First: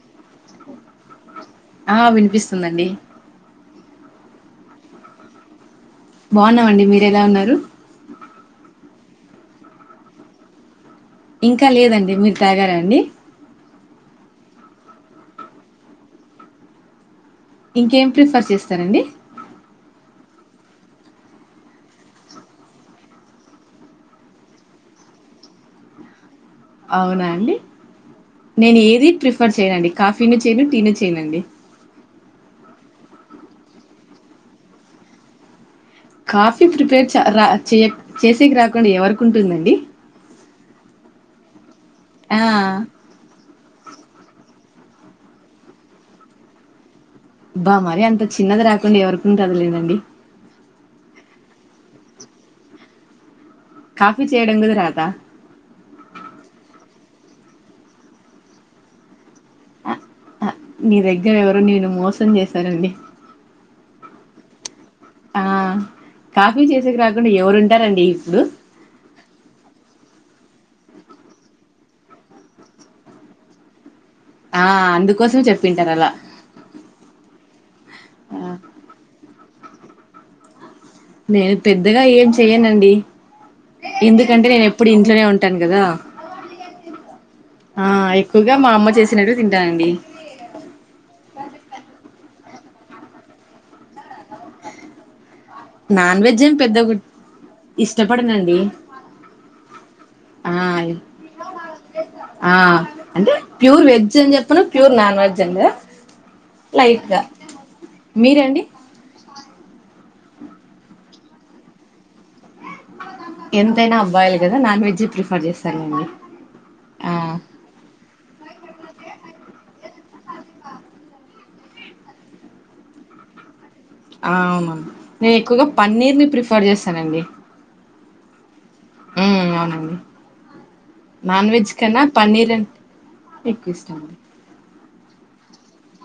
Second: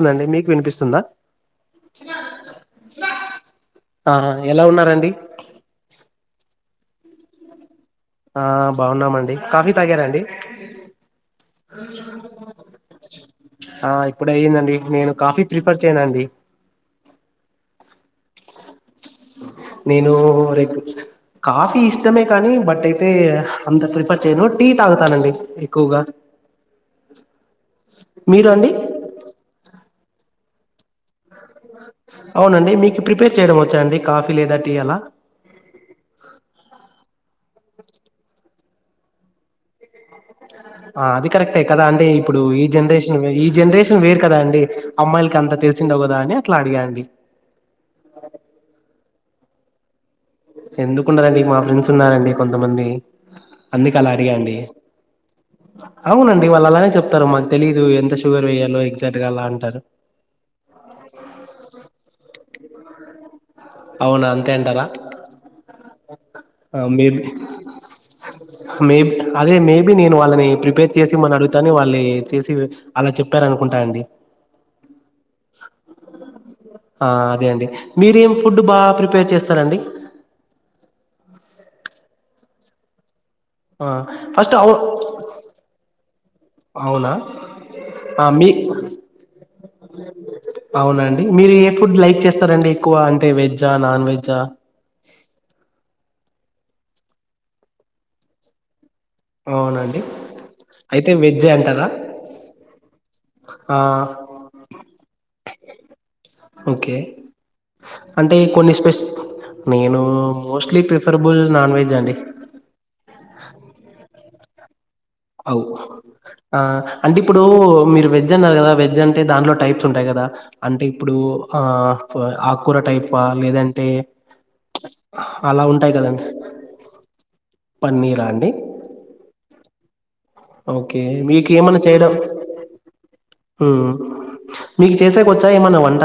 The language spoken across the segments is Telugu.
ందండి మీకు వినిపిస్తుందా ఆ వినిపిస్తుందండి ఆహా ఎలా ఉన్నారండి బాన్నామండి మీరేలా ఉన్నారు ఆ బాగున్నామండి కాఫీ తాగారా అండి ఇంకా లేదండి మీరు తాగరా అండి ఇప్పుడయ్యిందండి నేను కాఫీ ప్రిఫర్ చేయనండి ఇంకేం ప్రిఫర్ చేస్తారండి హలో హరే కృష్ణ కాఫీ ఇష్టమే కానీ బట్ అయితే అంత ప్రిఫర్ చేయను టీ తాగుతానండి ఎక్కువగా అవునా అండి మీరు అండి నేను ఏది ప్రిఫర్ చేయనండి కాఫీనీ చేయను టీనీ చేయ్యనుండి అవునండి మీకు ప్రిపేర్ చేయడం వచ్చా అండి కాఫీ లేదా టీ అలా కాఫీ ప్రిపేర్ చా రా చే చేసేకి రాకుండా ఎవరికుంటుందండీ. ఆ అది కరెక్టే కదా అండి ఇప్పుడు ఆ ఈ జనరేషన్ ఈ జనరేషన్ వేరు కదా అండి అమ్మాయిలకి అంత తెలిసిండవ్ కదా అని అట్లా అడిగా అండి బా మరి అంత చిన్నది రాకుండా ఎవరికుంటది లేదండి ఎందుకుండదండి మా ఫ్రెండ్స్ ఉన్నారండి కొంతమంది అందుకు అలా కాఫీ అడిగా అండి చేయడం కూడా రాదా అవునండి వాళ్ళ అలానే చెప్ సరే మాకు తెలీదు ఎంత షగర్ వెయ్యాలో ఎగజాక్ట్ ఆ ఆ మీ దగ్గర ఎవరు నేను మోసం చేశానండి అవునా అంతేంటారా ఆ కాఫీ ఆ చేసేకి మేబి రాకుండా ఎవరుంటారండి ఇప్పుడు మేబ అదే మేబి నేను వాళ్ళని ప్రిపేర్ చేసి మనం అడుగుతాని వాళ్ళు చేసి అలా చెప్పార అనుకుంటా అండి ఆ అందుకోసం చెప్పింటారు అలా ఆ అదే అండి మీరేం ఆ ఫుడ్ బా ప్రిపేర్ చేస్తారండి నేను పెద్దగా ఏం చెయ్యనండి ఆ ఎందుకంటే ఫస్ట్ నేను అవు ఎప్పుడు ఇంట్లోనే ఉంటాను కదా అవునా ఆ ఎక్కువగా మా అమ్మ చేసినట్టు తింటానండి అవునండి మీరు ఏ ఫుడ్ లైక్ చేస్త స్తారండి ఎక్కువ అంటే వెజ్జా నాన్ వెజా నాన్ వెజ్ ఏం పెద్ద ఇష్టపడినండి అవునండి అయితే వెజ్జే అంటారా ఆ అంటే ఆ ప్యూర్ వెజ్ అని చెప్పను ప్యూర్ నాన్ వెజ్ అంది కదా ఓకే లైట్ గా అంటే మీరండి కొన్ని స్పెస్ నేను మోస్ట్లీ ప్రిఫరబుల్ నాన్ వెజ్ అండి ఎంతైనా అబ్బాయిలు కదా నాన్ వెజ్ ప్రిఫర్ అవు చేస్తానండి ఆ ఆ అంటే ఇప్పుడు మీరు వెజ్ వెజ్ అన్నారు కదా వెజ్ అంటే దానిట్లో టైప్స్ ఉంటాయి కదా అంటే ఇప్పుడు ఆ ఆకూర టైపా లేదంట ఆ అవును నేను ఎక్కువగా ఉంటాయి పన్నీర్ కదండీ. ని ప్రిఫర్ చేస్తానండి పన్నీరా అండి మ్ అవునండి ఓకే మీకు నాన్ వెజ్ ఏమన్నా కన్నా చేయడం పన్నీర్ అంటే ఎక్కువ మ్ ఇష్టం అండి మీకు చేసేకి వచ్చా ఏమన్నా వంట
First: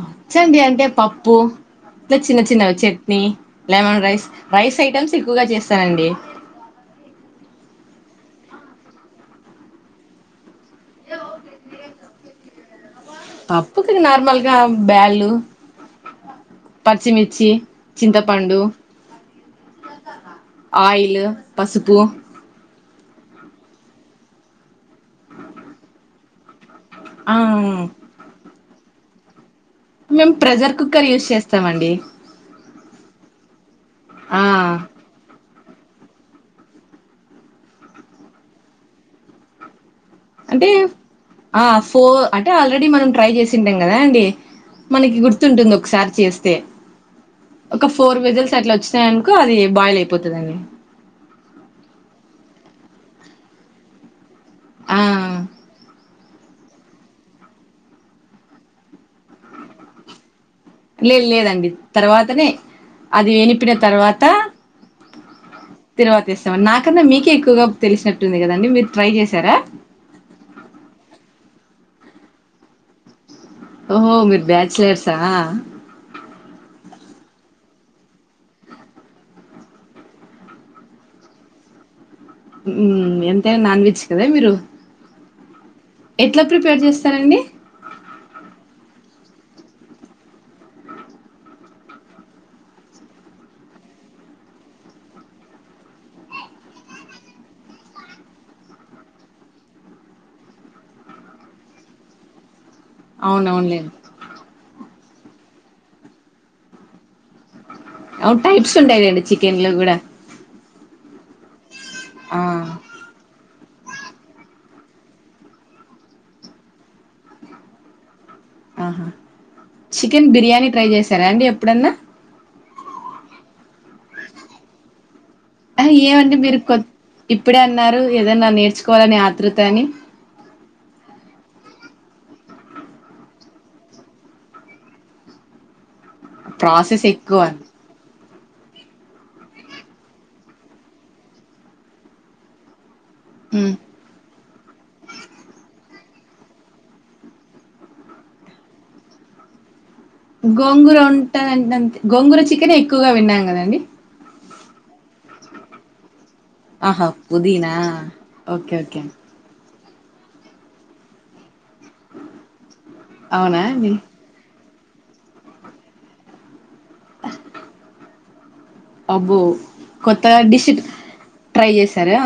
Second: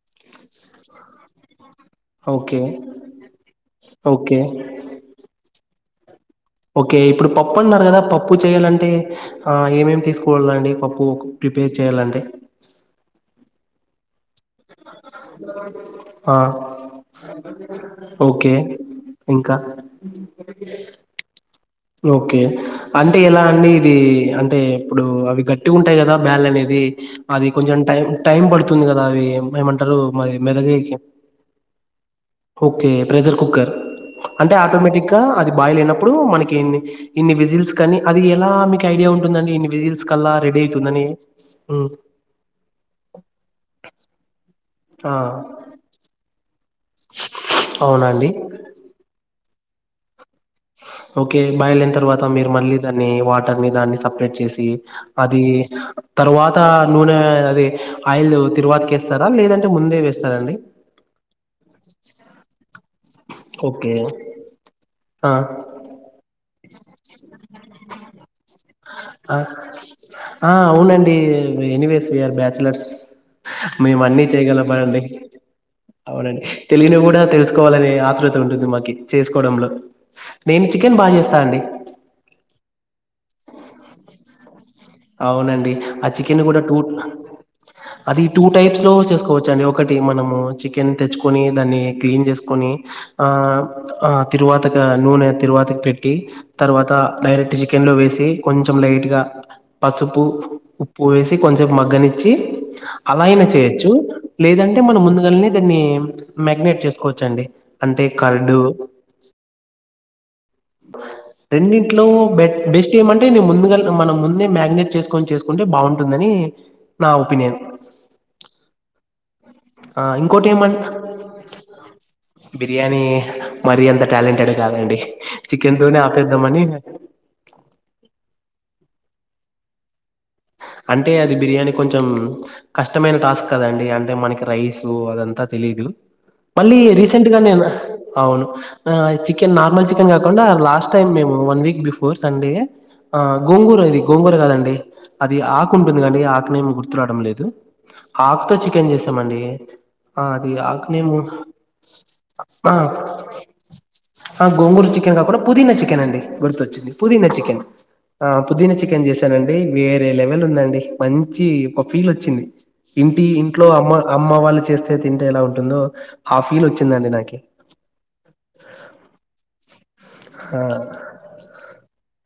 వచ్చండి అంటే పప్పు ఇట్లా చిన్న ఓకే. చిన్నవి chutney lemon rice okay. Rice items ఎక్కువగా చేస్తానండి ఓకే ఇప్పుడు పప్పు అన్నారు కదా పప్పు చేయాలంటే ఆ ఏమేమి తీసుకోళ్లండి పప్పు ప్రిపేర్ చేయాలంటే ఇకా బ్యాళు ఆ! పచ్చిమిర్చి ఓకే. చింతపండు ఇంకా ఆయిల్ పసుపు ఓకే అంటే ఎలా అండి ఇది టే అంటే ఇప్పుడు అవి గట్టి గుంటయ్ కదా బ్యాల్ అనేది ఆ అది కొంచం టైమ్ టైమ్ పడు తుంది కదా అవి ఏమంటారు మేము మధ్ ప్రెజర్ మెదగనీకి కుక్కర్ యూస్ చేస్తామండి కి ప్రెషర్ కుక్కర్ ఆ అంటే ఆటోమేటిక్ గా అది బాయిల్ అయినప్పుడు మనకి కిన్ని ఇన్ని విజిల్స్ కానీ అది ఎలా మీకు ఐడియా ఉంటుందండి ఇన్ని విజిల్స్ కల్లా రెడీ అంటే అయితుందని? ఆ హ్మ్. ఫోర్ అంటే ఆల్రెడీ మనం ట్రై చేసింటాం కదా అండి ఆ! మనకి గుర్తుంటుంది ఒకసారి చేస్తే ఒక అవునా ఫోర్ అండి? వీసిల్స్ అట్లా వచ్చినాయనుకో అది బాయిల్ అయిపోతాదండి ఓకే బయ్లేన తర్వాత మీరు మళ్ళీ దాన్ని వాటర్ ని దాన్ని సపరేట్ చేస్ తి ఆ అదీ తరువాత నూనె అది ఆయిల్ తిరువాత్కేస్తారా లేదంటే ముందే వేస్తారాండి లేద్ లేదండి తర్వాతనే అది వినిపిన ఓకే తర్వాత ఆ తిరువాత్ ఇస్ నాకన్న మీకే ఎక్కువగా తెలిసినట్టుంది కదండి మీరు ట్రై అ చేశారా ఆ అవునండి ఎనీవేస్ విఆర్ బ్యాచలర్స్ మేం ఓహో అన్ని మీరు చేయగలంమనండి బ్యాచలర్సా అవునండి తెలినివ్ కూడా తెలుస్ కోవాలనే ఆతృత ఉంటుంది మాకి చేసుకోవడంలో నేను చికెన్ బాగా చేస్తా అండి ఉమ్ ఎంతైనా నాన్ వెజ్ కదా మీరు అవునండి ఆ చికెన్ ఎట్లా కూడా టూ ప్రిపేర్ చేస్తారండి అది టూ టైప్స్ లో చేస్ కోవచ్చండి ఒకటి మనము చికెన్ తెచ్చుకొని దాన్ని క్లీన్ చేస్కొని ఆం అ తిరువాతక నూనె తిరువాతక్ పెట్టి తర్వాత డైరెక్ట్ చికెన్ లో వేసి కొంచం లైట్ గా పసుపు, ఉప్పు వేసి కొంచం మగ్గనిచ్చి అలా అయినా చేయొచ్చు అవునవునులేండి లేదంటే మనం ముందుగానే దాన్ని మ్యాగ్నేట్ చేసుకోవచ్ చ్చండి అంటే అవును కర్డు టైప్స్ ఉంటాయిలేండి చికెన్ లో కూడా రెండింట్లో ఆ బెట్ బెస్ట్ ఏమంటే నే ముందుగా మనం ముందే మ్యాగ్నేట్ చేస్కొని చేసుకుంటే బాగుంటుందని నా ఒపీనియన్ ఆహా ఆహ్, చికెన్ బిర్యానీ ఇంకోటేమన్ ట్రై చేశారా అండి ఎప్పుడన్నా బిర్యానీ మరి అంత టాలెంటెడ్ కాదండి చికెన్ ఆ తోనే ఏమండి మీరు ఆపేద్దామని కొ ఇప్పుడే అన్నారు ఏదన్నా నేర్చుకోవాలని ఆత్రృత అని అంటే అది బిర్యానీ కొంచం కష్టమైన టాస్క్ కదండి అంటే మనకి రైస్ అదంతా తే లిదు మళ్ళీ ప్రాసెస్ రీసెంట్ గా ఎక్కువ నేను అవును ఆహ్ చికెన్ నార్మల్ చికెన్ కాకుండా లాస్ట్ టైమ్ మేము వన్ వీక్ బిఫోర్ సండే ఆ ఉమ్ గోంగూర ఇది గోంగూర కాదండి ది ఆకు ఉంటుంది కండి ఆకునే ఏమి గుర్తు రావడం లేదు ఆకుతో చికెన్ చేసామండి ఆ అది గోంగూర ఆక్నేము ఉంటదంటే అంతే గోంగూర చికెనే ఆహ్ ఎక్కువగా విన్నాం కదండి అ గోంగూరు చికెన్ కాకుండా పుదినా చికెన్ అండి గుర్తొచ్చింది పుదీనా చికెన్ ఆ పుదీనా ఓకే ఓకే చికెన్ చేశానండి వేరే లెవల్ ఉందండి మంచి ఓ ఫీల్ వచ్చింది ఇంటి అవునా ఇంట్లో అండి అమ్మ అమ్మ వాళ్ళు చేస్త్ తే తింటే ఎలా ఉంటుందో ఆ ఫీల్ వచ్చిందండి నాకి అబ్బో కొత్తగా ఆ డిషిట్ ట్రై చేశారా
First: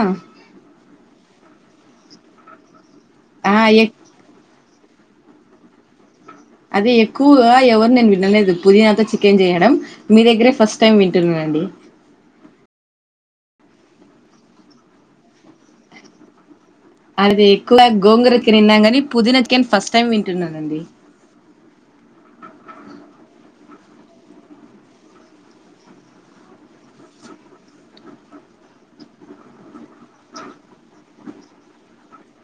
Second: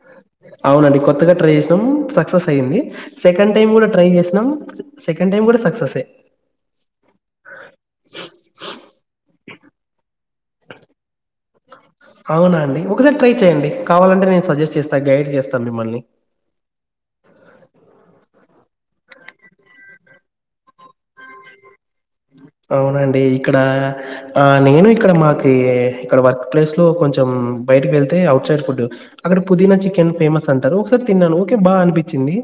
అవునండి కొత్తగా ట్రై చేసినాం సక్సెస్ అయ్యంది సెకండ్ ఆ టైం ఎ కూడా ట్రై చేసినాం సెకండ్ టైమ్ కూడా సక్సెసే అదీ ఎక్కువగా ఎవరు నేన్ వినలేదు పుదీనాతో చికెన్ చేయడం మీ దగ్గరే ఫస్ట్ టైమ్ వింటున్నానండి అవునా అండి ఒకసారి ట్రై చెయండి కావాలంటే నేను సజెస్ట్ చేస్తాను గైడ్ చేస్తాను మిమ్మల్ని అది ఎక్కువ గోంగుర కెన్ ఇన్నిన్ కానీ పుదిన కెన్ ఫస్ట్ టైం వింటున్నానండి అవునండి ఇక్కడ ఆ నేను ఇక్కడ మాకీ ఇక్కడ వర్క్ ప్లేస్ లో కొంచం మ్ బయటకి వెళ్తే ఔట్ సైడ్ ఫుడ్ అక్కడ పుదీనా చికెన్ ఫేమస్ అంటారు ఒకసారి తిన్నాను ఓకే బాగా అనిపిచ్చింది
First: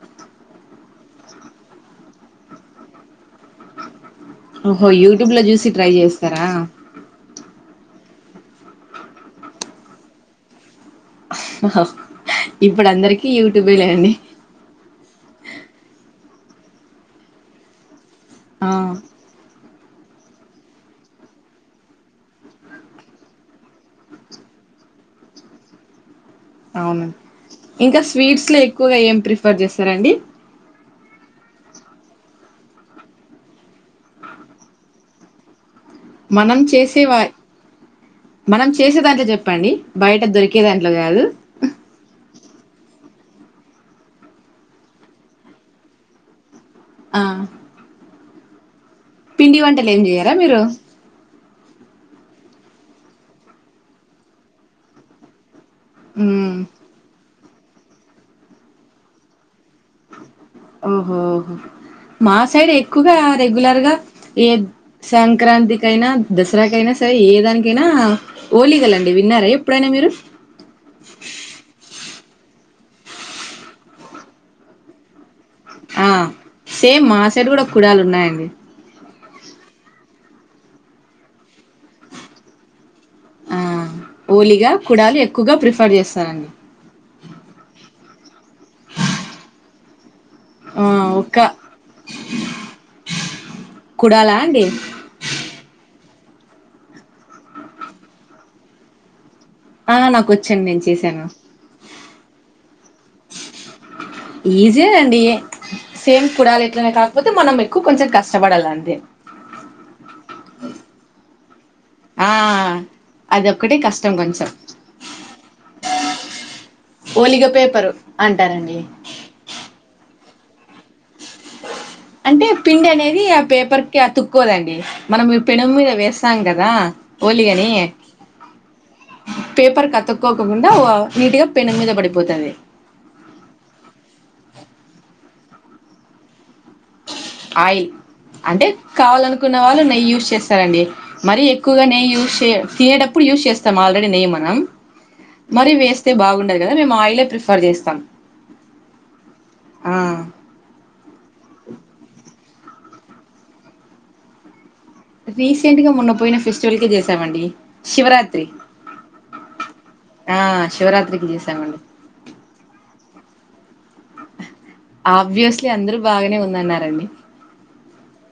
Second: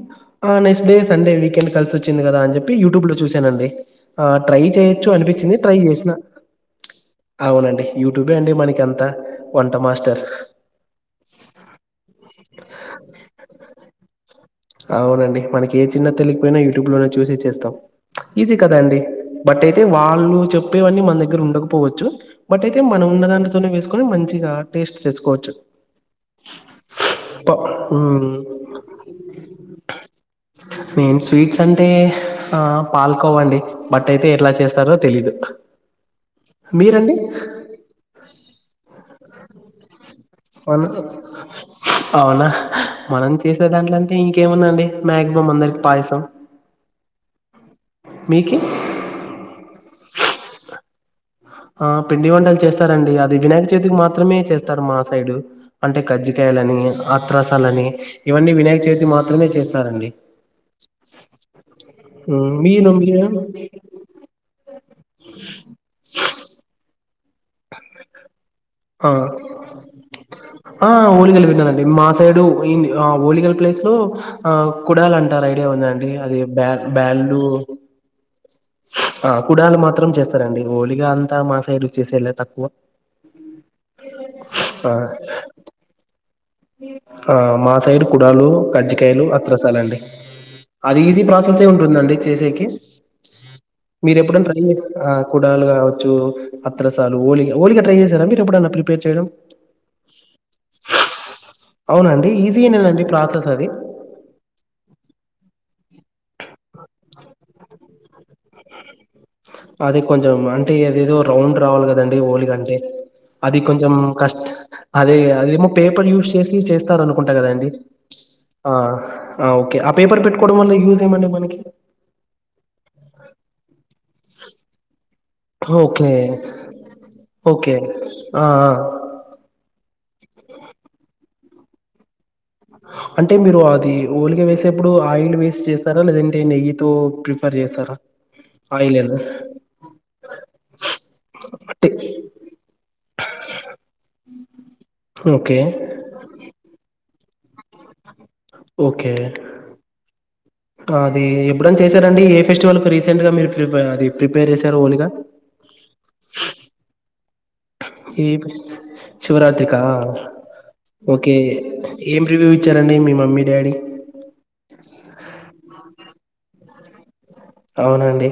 ఆ నెక్స్ట్ డే సండే వీకెండ్ కలిసి వచ్చింది కదా అని చెప్పి యూట్యూబ్ లో చూశానండి ఆ ట్రై ఓహో ఎచ్చు యూట్యూబ్ లో అనిపిచింది చూసి ట్రై చేసిన చేస్తారా అవునండి యూట్యూబే అండి మనకి అంత వంట మాస్టర్ ఇప్పుడు అందరికి యూట్యూబే లేవండి అవునండి మనకి ఏ చిన్న తెలికపోయినా యూట్యూబ్ లోనే చూసి చేస్తాం ఈజీ ఆ కదా అండి బటేక్ తే వాళ్ళు చెప్పేవన్నీ మన దగ్గర ఉండకపోవచ్చు బట్ అయితే మనం ఉన్న దాంట్తోనే వేసుకొని మంచిగా ఈస్ట్ తీసుకోవచ్చు. అవునండి ఇంకా స్వీట్స్ లో ఎక్కువగా ఏం ప్రిఫర్ చేస్తరండి. నేను స్వీట్స్ అంటే ఆ పాల్కోవండి బట్ అయితే ఎట్లా చేస్తారో తెలీదు. మనం మీరండి? చేసేవా మనం చేసేదాంట్లో చెప్పండి. బయట దొరికే అవునా? దాంట్లో కాదు. అవునా? మనం చేసే దాంట్లో అంటే ఇంకేముందండి మాక్సిమం అందరికి పాయసం. ఆ మీకి పిండి వంటలు ఏం చేయ్యరా మీరు? ఆ పిండి వంటలు చేస్తారండి. అది వినాయక చవితికి మాత్రమే చేస్తారు మా సైడు. అంటే మ్మ్ కజ్జికాయలని అత్రసాలని ఇవన్నీ వినాయక చవితికి మాత్రమే చేస్తారండి. ఆహా మా మ్, సైడ్ మీరు ఎక్కువగా మీరు రెగ్యులర్ గా ఏ సంక్రాంతి కైనా దసరాకైనా సరే ఏ దానికైనా ఆ ఓలీగలండి విన్నారా ఎప్పుడైనా మీరు. ఆ ఓలిగలు విన్నానండి. మా సైడు ఇ ఆ ఓలిగల ప్లేస్ లో ఆ కుడాలు అం టారు ఐడియా ఆ ఉందండి అది బ్యా సేమ్ మా బ్యాళ్ళు సైడ్ కూడా కుడాలు ఉన్నాయండి ఆ కుడాలు మాత్రం చేస్తారండి. ఓలిగా అంతా మా సైడ్ చేసేదిలా తక్కువా. ఆ ఓలిగా కుడాలు ఎక్కువగా ప్రిఫర్ చేస్తారు అండి. ఆ మా సైడ్ కుడాలు, కజ్జికాయలు అత్రసాలండి. ఆ అది ఈజీ ఒక్క ప్రాసెసే ఉంటుందండి చేసేకి. మీరు కుడాలా ఎప్పుడన్నా ట్రై అండి చేసారా ఆ కుడాలు కావచ్చు, అత్రసాలు, ఓలిగా ఓలిగలు ట్రై చేసారా మీరు ఎప్పుడన్నా ప్రిపేర్ చేయడం. ఆ నాకొచ్చండి నేను చేసాను. అవునా అండి ఈజీ ఏనానండి ప్రాసెస్. అది. ఈజీయే అండి. సేమ్ కుడాలి ఎట్లనే కాకపోతే మనం ఎక్కువ కొంచెం కష్టపడాలి అంతే. అది కొంచం అంటే అదేదో రౌండ్ రౌండ్ కదండి ఆ ఓలిగ అంటే, అది అదొక్కటే కొంచెం కష్టం కష్ట్ కొంచెం అదే అదేమో పేపర్ యూస్ చేసి చేస్తారు అనుకుంట ఓలిగ కదండి పేపరు ఆ అంటారండి ఆ ఓకే. పేపర్ పెట్టుకోవడం వల్ల యూస్ ఏమండి మనకి? అంటే పిండి అనేది ఆ పేపర్ కి అతుక్కోదండి. మనం పెనం మీద ఓకే. వేస్తాం కదా ఓలిగని. ఓకే. ఆ! ఆ! పేపర్ కతుక్కోకుండా నీట్ గా పెనం మీద పడిపోతది. అంటే మీరు అది ఓలిగా వేసేప్పుడు ఆయిల్ వేసిచేస్తారా, లేదంటే నెయ్యితో ప్రిఫర్ ఆయిల్ చేస్తరా. అంటే కావాలనుకున్న వాళ్లు నెయ్యి యూస్ చేస్తారండి. మరీ ఎక్కువగా అంటే నెయ్యి యూస్ చే తినేటప్పుడు యూస్ చేస్తాం ఆల్రెడి నెయ్యి మనం, ఓకే. మరీ వేస్తే బాగుండదు కదా మేం ఆయిలే ప్రిఫర్ చేస్తాం. ఓకే ఆ అది ఎప్పుడనా చేశారండి ఫెస్టివల్ కు రీసెంట్గా మీరు ప్రిపే అది ప్రిపేర్ చేసారు. రీసెంట్ గా మొన్న పోయిన ఫెస్టివల్కె చేశామండి. ఈ శివరాత్రికా. ఆ శివరాత్రికి ఓకే చేసామండి ఏం రివ్యూ ఇచ్చారండి మీ మమ్మీ డాడీ. ఆబివియస్లీ అందరూ బాగనే ఉందన్నారు అండి. అవునండి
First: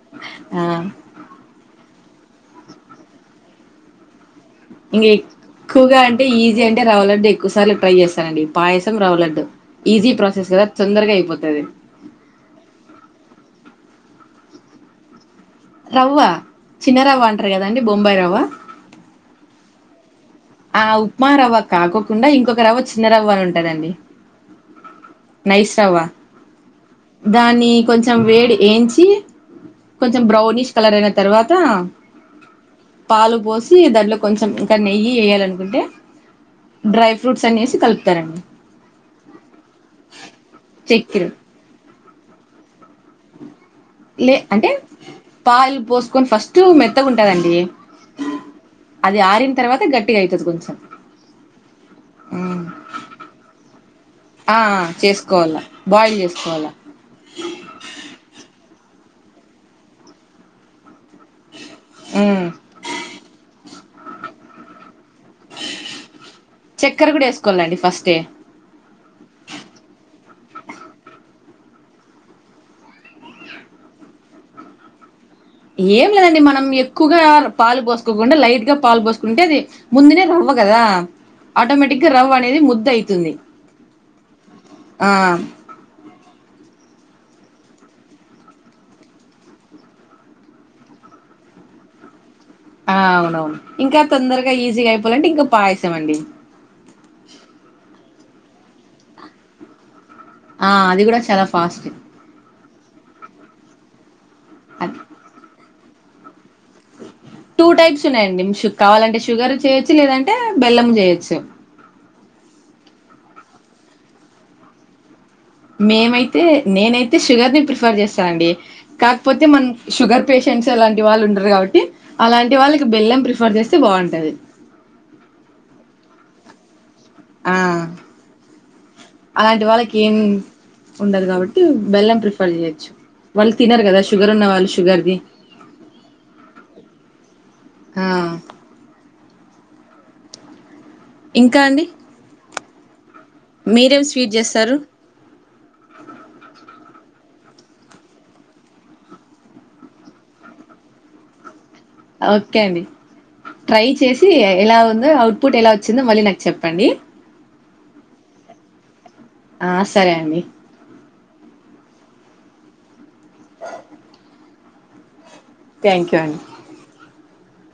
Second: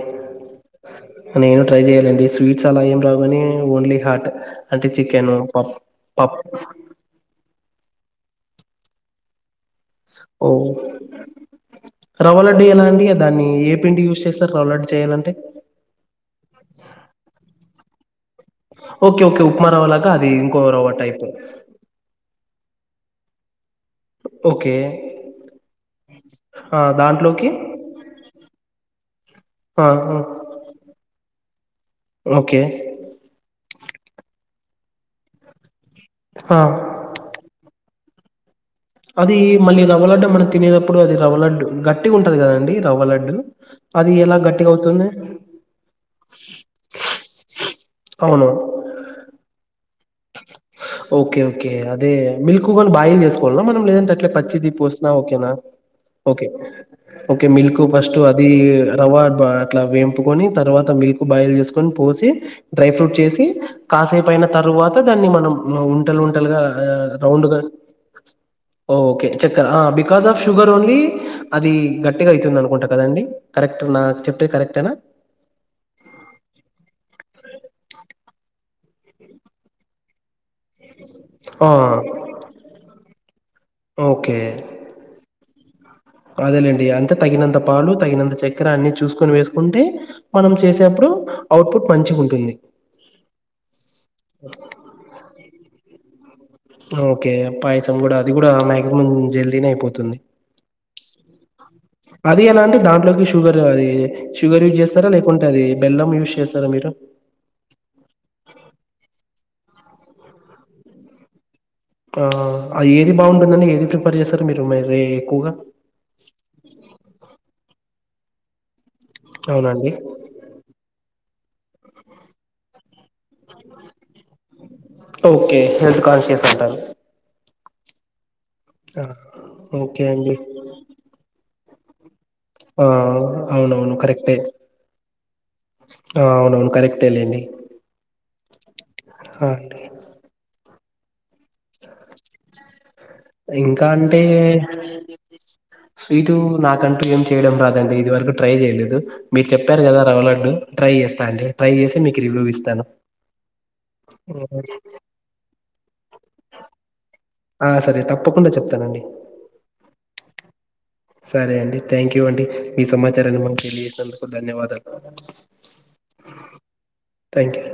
నేను ట్రై చెయ్యలే అది స్వీట్స్ అలా ఏం రావు కానీ ఓన్లీ హాట్. అంటే ఇంగా చికెను, పప్ ఎక్కువగా అంటే పప్ ఈజీ అంటే రవ్వ లడ్డు ఎక్కువ సార్లు ట్రై చేస్తానండి పాయసం, రవ్వలడ్డు. ఓ రవ్వలడ్డు ఎలా అండి దాన్ని ఏ పిండి యూస్ చేస్ స్తరు రవ్వలడ్డు చేయాలంటే. రవ్వ చిన్నరవ్వ అంటారు కదండి బొంబాయి రవ్వ ఓకే. ఓకే. ఉప్మా రవ్వలాగా అది ఇంకో ఆ రవ్వ టైపు. ఉప్మా రవ్వ కాకోకుండా ఇంకొక రవ్వ చిన్నరవ్వ అని ఉంటదండి ఓకే. నైస్ రవ్వ ఆ! దాంట్లోకి దాని కొంచెం వేడి ఏంచి ఆ! ఆ! కొంచెం బ్రౌనిష్ కలర్ అయిన తర్వాత ఓకే. పాలు పోసి దాంట్లో కొంచెం ఇంకా నెయ్యి వేయ్యాలనుకుంటే ఆ! డ్రై ఫ్రూట్స్ అన్నేసి కలుపుతారండి అది మళ్ళీ రవ్వలడ్డు మనం తినేటప్పుడు అది చక్కెర రవ్వలడ్డు గట్టిగా ఉంటది కదండి రవ్వలడ్డు అది లే ఎలా అంటే గట్టిగా అవుతుంది పాలు పోసుకొని ఫస్ట్ మెత్తగుంటదండి అవును అది ఆరిన తర్వాత గట్టి ఓకే ఓకే అదే మిల్క్ కూడా బాయిల్ చేసుకోవాల మనం లేదంటే లేదంటే ఆ పచ్చిది పోసిన ఓకెనా చేసుకోవాల బాయిల్ ఓకె చేసుకోవాల ఓకె మిల్క్ ఫస్ట్ అది రవ్వ అట్లా వేంపుకొని తర్వాత మిల్క్ బాయిల్ చేసుకొని పోసి డ్రై ఫ్రూట్ చేసి కాసేపుయిన తరువాత దాన్ని మనం ఉంటలు ఉంటలుగా చక్కెర కూడా రౌండ్ గా వేసుకోవాలండి ఫస్టే ఓ ఓకే చెక్కర్ బికాస్ ఆఫ్ షుగర్ ఓన్లీ అది గట్టిగా అయితుంది అనుకుంటా కదండి కరెక్ట్ నా చెప్పేది కరెక్టేనా ఏం లేదండి మనం ఎక్కువగా పాలు పోసుకోకుండా లైట్ గా పాలు పోసుకుంటే అది ముందునే రవ్వ కదా ఆ ఆటోమేటిక్ గా రవ్వ అనేది ముద్ద అయితుంది ఓకే ఆ అదేలేండి అంతే తగినంత పాలు తగినంత చక్కెర అన్ని చూసుకొని వేసుకుంటే మనం చేసేప్పుడు అవుట్పుట్ మంచిగ ఉంటుంది ఆ అవునవును ఇంకా తొందరగా ఈజీగా అయిపోవాలంటే ఇంకా పాయసమండి ఓకే పాయసం కూడా అది కూడా మాక్సిమం జల్దీనే అయిపోతుంది ఆ అది కూడా చాలా ఫాస్ట్ అది ఎలా అంటే దాంట్లోకి షుగర్ అది షుగర్ యూజ్ అది చేస్తారా లేకుంటే అది బెలం యూజ్ చేస్త టూ టైప్స్ ఉన్నాయండి కావాలంటే షుగర్ చేయొచ్చు లేదంటే బెల్లం చేయొచ్చు ఆ అది ఏది బాగుంటుందని ఏది ప్రిఫర్ చేస్తారు మీరు మరీ మేమైతే నేనైతే షుగర్ ని ప్రిఫర్ చేస్తాను అండి కాకపోతే మనం అవునండి షుగర్ పేషెంట్స్ అలాంటి వాళ్ళు ఉండరు కాబట్టి అలాంటి వాళ్ళకి బెల్లం ప్రిఫర్ చేస్తే బాగుంటది ఓకే హెల్త్ కాన్షియస్ అంటారు ఆ ఆ! అలాంటి వాళ్ళకి ఓకే ఏం అండి ఉండదు కాబట్టి బెల్లం ప్రిఫర్ ఆ చేయొచ్చు వాళ్ళు తినరు అవునవును కదా షుగర్ కరెక్టే ఉన్న వాళ్ళు షుగర్ది ఆ అవునవును కరెక్టే లేండి ఆ హా అండి ఇంకా అండి ఇంకా మీరేం అంటే స్వీట్ చేస్తారు స్వీటు నా కంటు ఏం చేయడం రాదండి ఇది వరకు ట్రై చేయలేదు మీరు చెప్పారు కదా రవ్వ లడ్డు ట్రై చేస్తా అండి ట్రై చేసి మీకు రివ్యూ ఓకే అండి ఇస్తాను ట్రై చేసి ఎలా ఉందో అవుట్పుట్ ఎలా వచ్చిందో మళ్ళీ నాకు చెప్పండి ఆ సరే తప్పకుండా చెప్తానండి ఆ సరే అండి సరే అండి థ్యాంక్ యూ అండి మీ సమాచారాన్ని మాకు తెలియజేసినందుకు ధన్యవాదాలు థ్యాంక్ యూ అండి థ్యాంక్ యూ